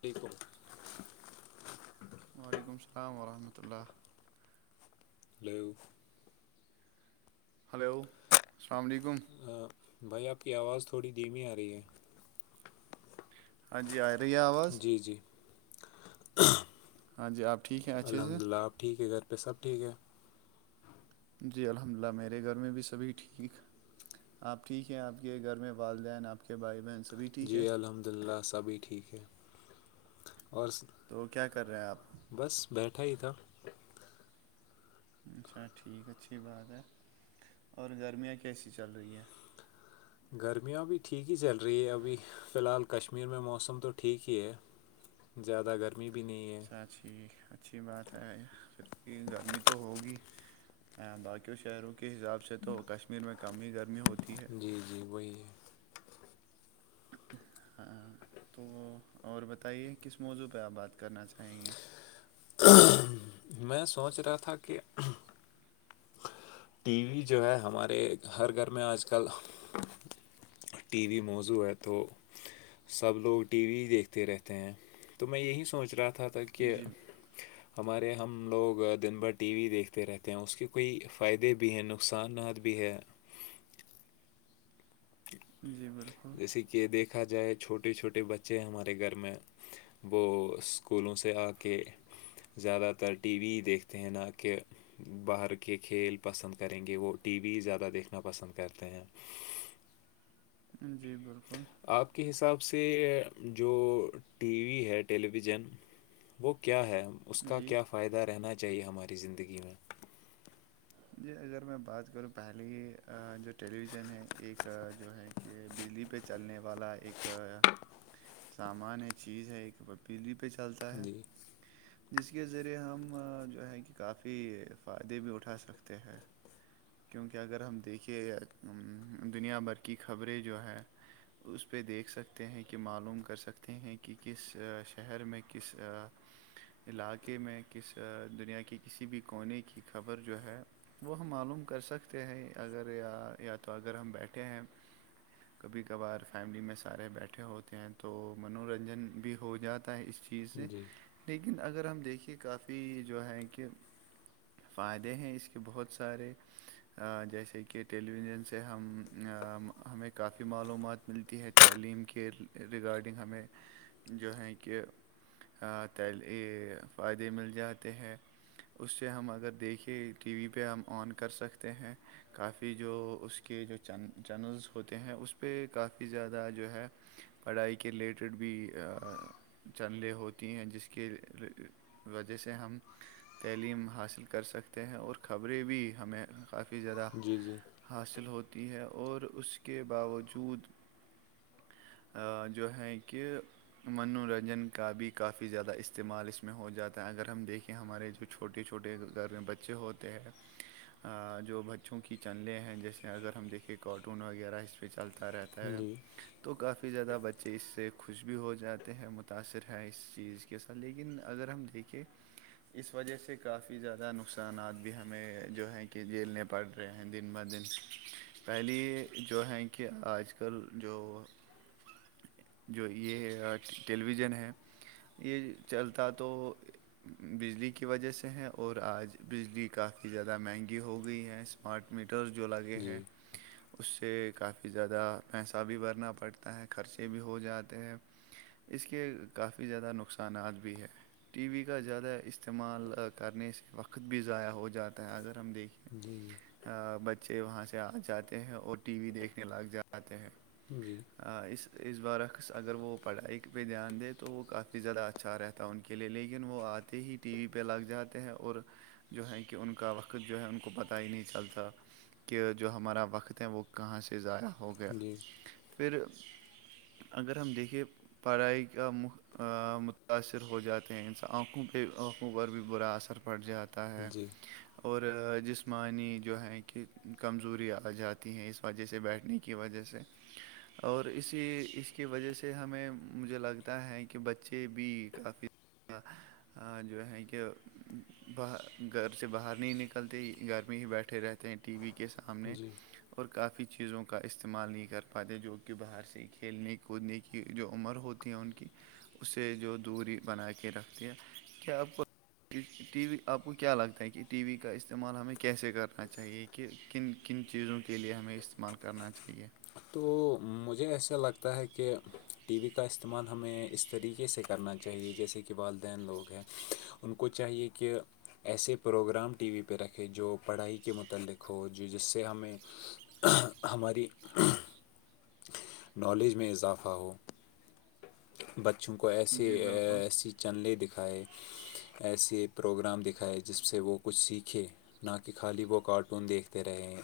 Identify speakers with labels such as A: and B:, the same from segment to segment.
A: ایکیک
B: وعلیکم السلام ورحمۃہ اللہ
A: لو
B: ہلو السلام علیکم
A: بھائی آپ کی آواز تھوڑی دھیمی آ رہی ہے
B: ہاں جی آئے رہی آب
A: جی جی
B: ہاں جی آپ ٹھیک ہیں اچھے سے
A: الحمد للہ آپ ٹھیک ہے سھر پ سب ٹھیک ہے
B: جی الحمد للہ میرے گھر میں بھی سبھی ٹھیک آپ ٹھیک ہے آپ کے گھر میں والدین آپ کے بائی مینس بھیچ
A: جی الحمد للہ سبھی ٹھیک ہے اور
B: تو کیا کر رہے ہیں آپ
A: بس بیٹھا ہی تھا
B: اچھا ٹھیک اچھی بات ہے اور گرمیاں کیسی چل رہی ہیں
A: گرمیاں بھیھی ٹھیک ہی چل رہی ہے ابھی فی الحال کشمیر میں موسم تو ٹھیک ہی ہے زیادہ گرمی بھی نہیں ہے
B: اچھا ٹھیک اچھی بات ہے پھر گرمی تو ہوگی باقیوں شہروں کے حساب سے تو کشمیر میں کم ہی گرمی ہوتی ہے
A: جی جی وہی ہے
B: ہاں تو اور بتائیے کس موضوع پہ آپ بات کرنا چاہیں گے
A: میں سوچ رہا تھا کہ ٹی وی جو ہے ہمارے ہر گھر میں آج کل ٹی وی موزووں ہے تو سب لوگ ٹی وی دیکھتے رہتے ہیں تو میں یہی سوچ رہا تھا ج تک کہ
B: جی
A: ہمارے ہم لوگ دن بھر ٹی وی دیکھتے رہتے ہیں اس کی کوئی فائدے بھی ہیں نقصانات بھی ہیں
B: جی بالکل
A: جیسے کہ دیکھا جائے چھوٹے چھوٹے بچے ہمارے گھر میں وہ اسکولوں سے آ کے زیادہ تر ٹی وی ہی دیکھتے ہیں نہ کہ باہر کے کھیل پسند کریں گے وہ ٹی وی زیادہ دیکھنا پسند کرتے ہیں
B: جی بالکل
A: آپ کے حساب سے جو ٹی وی ہے ٹیلی ویژن وہ کیا ہے اس کا
B: جی
A: کیا فائدہ رہنا چاہیے ہماری زندگی میں
B: جی اگر میں بات کروں پہلیے جو ٹیلی ویژن ہے ایک جو ہے کہ بجلی پہ چلنے والا ایک سامان ہے چیز ہے ایک بجلی پہ چلتا ہے
A: جی
B: جس کے ذریعے ہم جو ہے کہ کافی فائدے بھی اٹھا سکتے ہیں کیونکہ اگر ہم دیکھے دنیا بھر کی خبریں جو ہے اس پہ دیکھ سکتے ہیں کہ معلوم کر سکتے ہیں کہ کس شہر میں کس علاقے میں کس دنیا کے کسی بھی کونے کی خبر جو ہے وہ ہم معلوم کر سکتے ہیں اگر یا یا تو اگر ہم بیٹھے ہیں کبھی کبھار فیملی میں سارے بیٹھے ہوتے ہیں تو منورنجن بھی ہو جاتا ہے اس چیز چیزیں
A: جی
B: لیکن اگر ہم دیکھیے کافی جو ہے کہ فائدے ہیں اس کے بہت سارے جیسے کہ ٹیلی ویژن سے ہم ہمیں کافی معلومات ملتی ہے تعلیم کے ریگارڈنگ ہمیں جو ہیں کہ ہ فائدے مل جاتے ہیں اس سے ہم اگر دیکھیں ٹی وی پہ ہم آن کر سکتے ہیں کافی جو اس کے جو چینلز ہوتے ہیں اس پہ کافی زیادہ جو ہے پڑھائی کے ریلیٹڈ بھی چینلیں ہوتی ہیں جس کے وجہ سے ہم تعلیم حاصل کر سکتے ہیں اور خبریں بھی ہمیں کافی زیادہ
A: جی جی
B: حاصل ہوتی ہے اور اس کے باوجود جو ہیں کہ منورنجن کا بھی کافی زیادہ استعمال اس میں ہو جاتا ہے اگر ہم دیکھیں ہمارے جو چھوٹے چھوٹے گھر میں بچے ہوتے ہیں جو بچوں کی چنلیں ہیں جیسے اگر ہم دیکھیں کارٹون وغیرہ اس پہ چلتا رہتا تو
A: جی
B: تو کافی زیادہ بچے اس سے خوش بھی ہو جاتے ہیں متاأثر ہیں اس چیز کے ساتھ لیکن اگر ہم دیکھیں اس وجہ سے کافی زیادہ نقصانات بھی ہمیں جو ہیں کہ جیلنے پڑ رہے ہیں دن بہ دن پہلیے جو ہیں کہ آج کل جو جو یہ ٹیلی ویژن ہے یہ چلتا تو بجلی کی وجہ سے ہے اور آج بجلی کافی زیادہ مہنگی ہو گئی ہے اسمارٹ میٹر جو لگے ہیں
A: جی
B: اس سے کافی زیادہ پیسہ بھی بھرنا پڑتا ہے خرچے بھی ہو جاتے ہیں اس کے کافی زیادہ نقصانات بھی ہے ٹی وی کا زیادہ استعمال کرنے سے وقت بھی ضائع ہو جاتا ہے اگر ہم دیکھیں
A: جی جی
B: بچے وہاں سے آ جاتے ہیں اور ٹی وی دیکھنے لگ جاتے ہیں
A: جی
B: اس اس برعکس اگر وہ پڑھائی پہ دھیان دے تو وہ کافی زیادہ اچھا رہتا ہے تا ان کے لیے لیکن وہ آتے ہی ٹی وی پہ لگ جاتے ہیں اور جو ہے کہ ان کا وقت وقت جو ہے ان کو پتہ ہی نہیں چلتا کہ جو ہمارا وقت ہے وہ کہاں سے ضائع ہو گیا
A: جی
B: پھر اگر ہم دیکھے پڑھائی کا م متاثر ہو جاتے ہیں ان آنکھوں پہ آنکھوں پر بھی برا اثر پڑ جاتا ہے
A: جی
B: اور جسمانی جو ہے کہ کمزوری آ جاتی ہے اس وجہ سے بیٹھنے کی وجہ سے اور اسی اس کی وجہ سے ہمیں مجھے لگتا ہے کہ بچے بھی کافی جو ہے کہ گھر سے باہر ہے نہیں نکلتے گھر میں ہی بیٹھے رہتے ہیں ٹی وی کے سامنے
A: جی
B: اور کافی چیزوں کا استعمال نہیں کر پاتے جو کہ باہر سے کھیلنے کودنے کی کی جو عمر ہوتی ہے ان کی اسے جو دوری بنا کے رکھتے ہیں کیا آپ کو ٹی وی آپ کو کیا لگتا ہے کہ ٹی وی کا استعمال ہمیں کیسے کرنا چاہیے کہ کن کن چیزوں کے لیے ہمیں استعمال کرنا چاہیے
A: تو مجھے ایسا لگتا ہے کہ ٹی وی کا استعمال ہمیں اس طریقے سے کر کرنا چاہیے جیسے کہ والدین لوگ ہیں ان کو چاہیے کہ ایسے پروگرام ٹی وی پہ رکھے جو پڑھائی کے متعلق ہو جو جس سے ہمیں ہماری نالج میں اضافہ ہو بچوں کو ایسے
B: جی بالکل
A: ایسی چنلیں دکھائے ایسے پروگرام دکھائے جس سے وہ کچھ سیکھے نہ کہ خالی وہ کارٹون دیکھتے رہے ہیں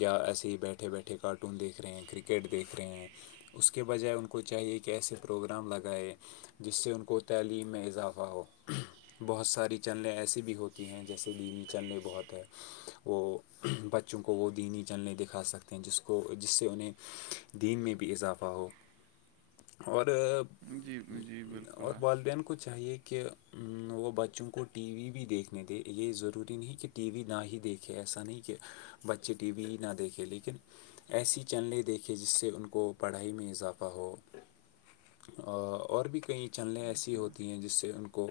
A: یا ایسے ہی بیٹھے بیٹھے مٹھے کارٹون دیکھ رہے ہیں کرکٹ دیکھ رہے ہیں اس کے بجائے ان کو چاہیے کہ ایسے پروگرام لگائے جس سے ان کو تعلیم میں اضافہ ہو بہت ساری چنلیں ایسی بھی ہوتی ہیں جیسے لیینی چنلیں بہت ہے وہ بچوں کو وہ دینی جللیں دکھا سکتے ہیں جس کو جس سے انہیں دین میں بھی اضافہ ہو اور
B: جی جی بالکل
A: اور
B: آ
A: والدین کو چاہیے کہ وہ بچوں کو ٹی وی بھی دیکھنے دے یہ ضروری نہیں کہ ٹی وی نہ ہی دیکھے ایسا نہیں کہ بچے ٹی وی نہ دیکھے لیکن ایسی چینلیں دیکھیں جس سے ان کو پڑھائی میں اضافہ ہو اور بھی کئی چینلیں ایسی ہوتی ہیں جس سے ان کو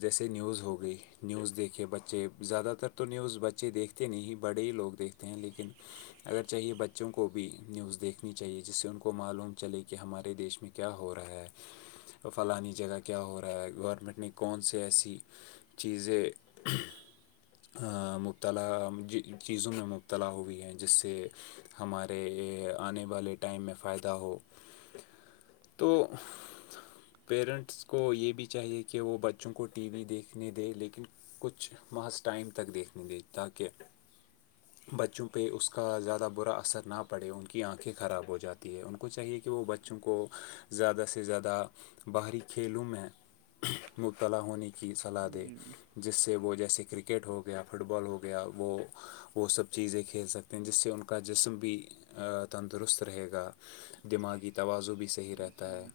A: جیسے نیوز ہو گئی نیوز دیکھے بچے زیادہ تر تو نیوز بچے دیکھتے نہیں ہی بڑے ہی لوگ دیکھتے ہیں لیکن اگر چاہیے بچوں کو بھی نیوز دیکھنی چاہیے جس سے ان کو معلوم چلے کہ ہمارے دیش میں کیا ہو رہا ہے فلانی جگہ کیا ہو رہا ہے گورنمنٹ نے کون سے ایسی چیزیں مبتلا چیزوں میں مبتلا ہوئی ہے جس سے ہمارے آنے والے ٹائم میں فائدہ ہو تو پیرنٹس کو یہ بھی چاہیے کہ وہ بچوں کو ٹی وی دیکھنے دے لیکن کچھ ماس ٹائم تک دیکھنے د تاکہ بچوں پہ اس کا زیادہ برا اثر نہ پڑے ان کی آنکھیں خراب ہو جاتی ہیں ان کو چاہیے کہ وہ ب بچوں کو زیادہ سے زیادہ باہری کھیلوں میں مبتلا ہونے کی صلاح دے
B: جی
A: جس سے وہ جیسے کرکٹ ہو گیا فٹ بال ہو گیا وہ وہ سب چیزیں کھیل سکتے ہیں جس سے ان کا جسم بھی تندرست رہے گا دماغی [unintelligible] توازع بھی صحیح رہتا ہے
B: جی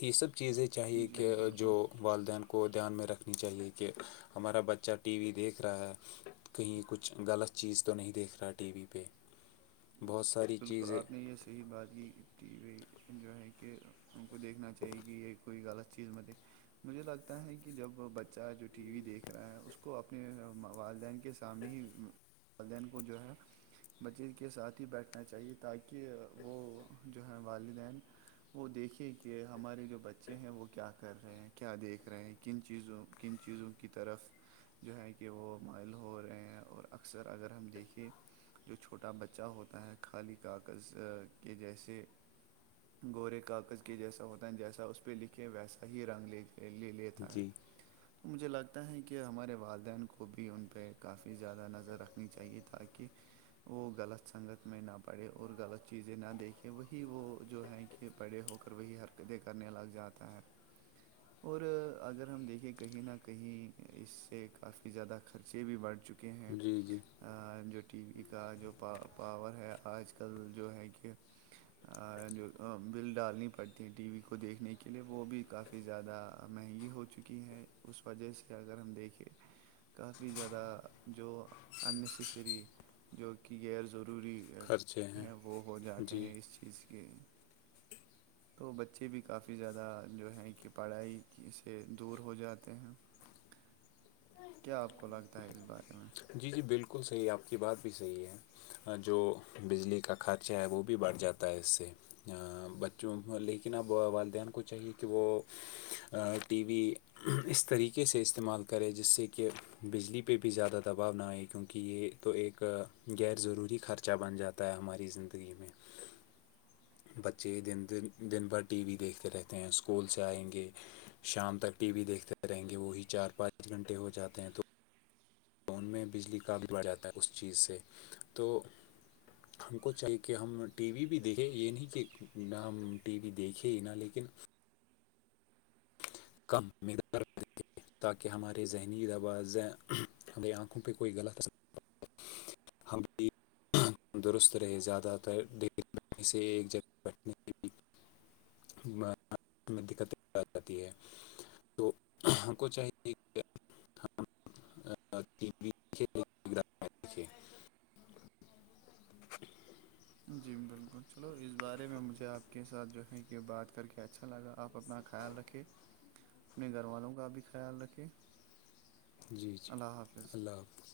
A: یہ سب چیزیں چاہیے
B: جی
A: کہ جو
B: بالکل
A: والدین کو دھیان میں رکھنی چاہیے کہ ہمارا بچہ ٹی وی دیکھ رہا ہے کہیں کچھ غلط چیز تو نہیں دیکھ رہا ٹی وی پہ بہت س
B: بالکل آپ نے یہ صحیح بات کی ٹی وی جو ہے کہ ان کو دیکھنا چاہیے کہ یہ کوئی غلط چیز متے مجھے لگتا ہے کہ جب بچہ جو ٹی وی دیکھ رہا ہے اس کو اپنے والدین کے سامنے ہی والدین کو جو ہے بچے کے ساتھ ہی بیٹھے کرنا چاہیے تاکہ وہ جو ہیں والدین وہ دیکھے کہ ہمارے جو بچے ہیں وہ کیا کر رہے ہیں کیا دیکھ رہے ہیں کن چیزوں کن چیزوں کی طرف جو ہے کہ وہ مائل ہو رہے ہیں اور اکثر اگر ہم دیکھیھے جو چھوٹا بچہ ہوتا ہے خالی کاغذ کے جیسے گورے کاغذ کے جیسا ہوتا ہے جیسا اس پہ لکھے ویسا ہی رنگ لےج پ لے لیتا ہے
A: جی
B: [unintelligible] مجھے لگتا ہے کہ ہمارے والدین کو بھی ان پہ کافی زیادہ نظر رکھنی چاہیے تاکہ وہ غلط سنگت [unintelligible] میں نہ پڑے اور غلط چیزیں نہ دیکھیں وہی وہ جو ہیں کہ پڑے ہو کر وہی ہر پدے کرنے لگ جاتا ہے
A: [inaudible]
B: اور اگر ہم دیکھیں کہیں نہ کہیں اس سے کافی زیادہ خرچے بھی بڑھ چکے ہیں
A: جی جی
B: جو ٹی وی کا جوا پاور ہے آج کل جو ہے کہ جو بل ڈالنی پڑتی ہے ٹی وی کو دیکھنے کے لیے وہ بھی کافی کافی زیادہ مہنگی ہو چکی ہے اس وجہ سے اگر ہم دیکھیں کافی زیادہ جو اننیسیسری جو کہ غیر ضروری تے ہیں وہ ہو جاتے
A: جی
B: ہیں اس چیز کے تو بچے بھی کافی زیادہ جو ہیں کہ پڑھائی سے دور ہو جاتے ہیں
A: [inaudible]
B: کیا آپ کو لگتا ہے اس بارے میں
A: جی جی بالکل صحیح آپ کی بات بھی صحیح ہے اور جو بجلی کا خرچہ ہے وہ بھی بڑھ جاتا ہے اس سے بچوں لیکن اب والدین کو چاہیے کہ وہ ٹی وی اس طریقے سے استعمال کرے جس سے کہ بجلی پہ بھی زیادہ ت دباؤ نہئے کیونکہ یہ تو ایک غیر ضروری خرچہ بن جاتا ہے ہماری زندگی میں [inaudible] بچے دن د دن بھر ٹی وی دیکھتے رہتے ہیں اسکول سے آئیں گے شام تک ٹی وی دیکھتے رہیں گے وہی چار پانچ گھنٹے ہو جاتے ہیں تو تو ان میں بجلی کام بڑھ جاتا ہے اس چیز سے تو ہم کو چاہیے کہ ہم ٹی وی بھی دیکھیں یہ نہیں کہ نہ ہم ٹی وی دیکھے نہا لیکن [inaudible] تاکہ ہمارے ذہنی دویں ہماری آنکھوں پہ کوئی غلط اثر ہم درست رہے زیادہ تر ڈری سے ایک جگہ بیٹھنے کے دقتیں آ جاتی ہے تو ہم کو چاہیے کہ ہم ٹی وی دیکھیں مقدار میں دیکھیں.
B: جی بالکل چلو اس بارے میں مجھے آپ کے ساتھ جو ہے کہ بات کر کے اچھا لگا آپ اپنا خیال رکھ اپنے گھر والوں کا بھی خیال رکھے
A: جی جی
B: اللہ حافظ
A: اللہ حافظ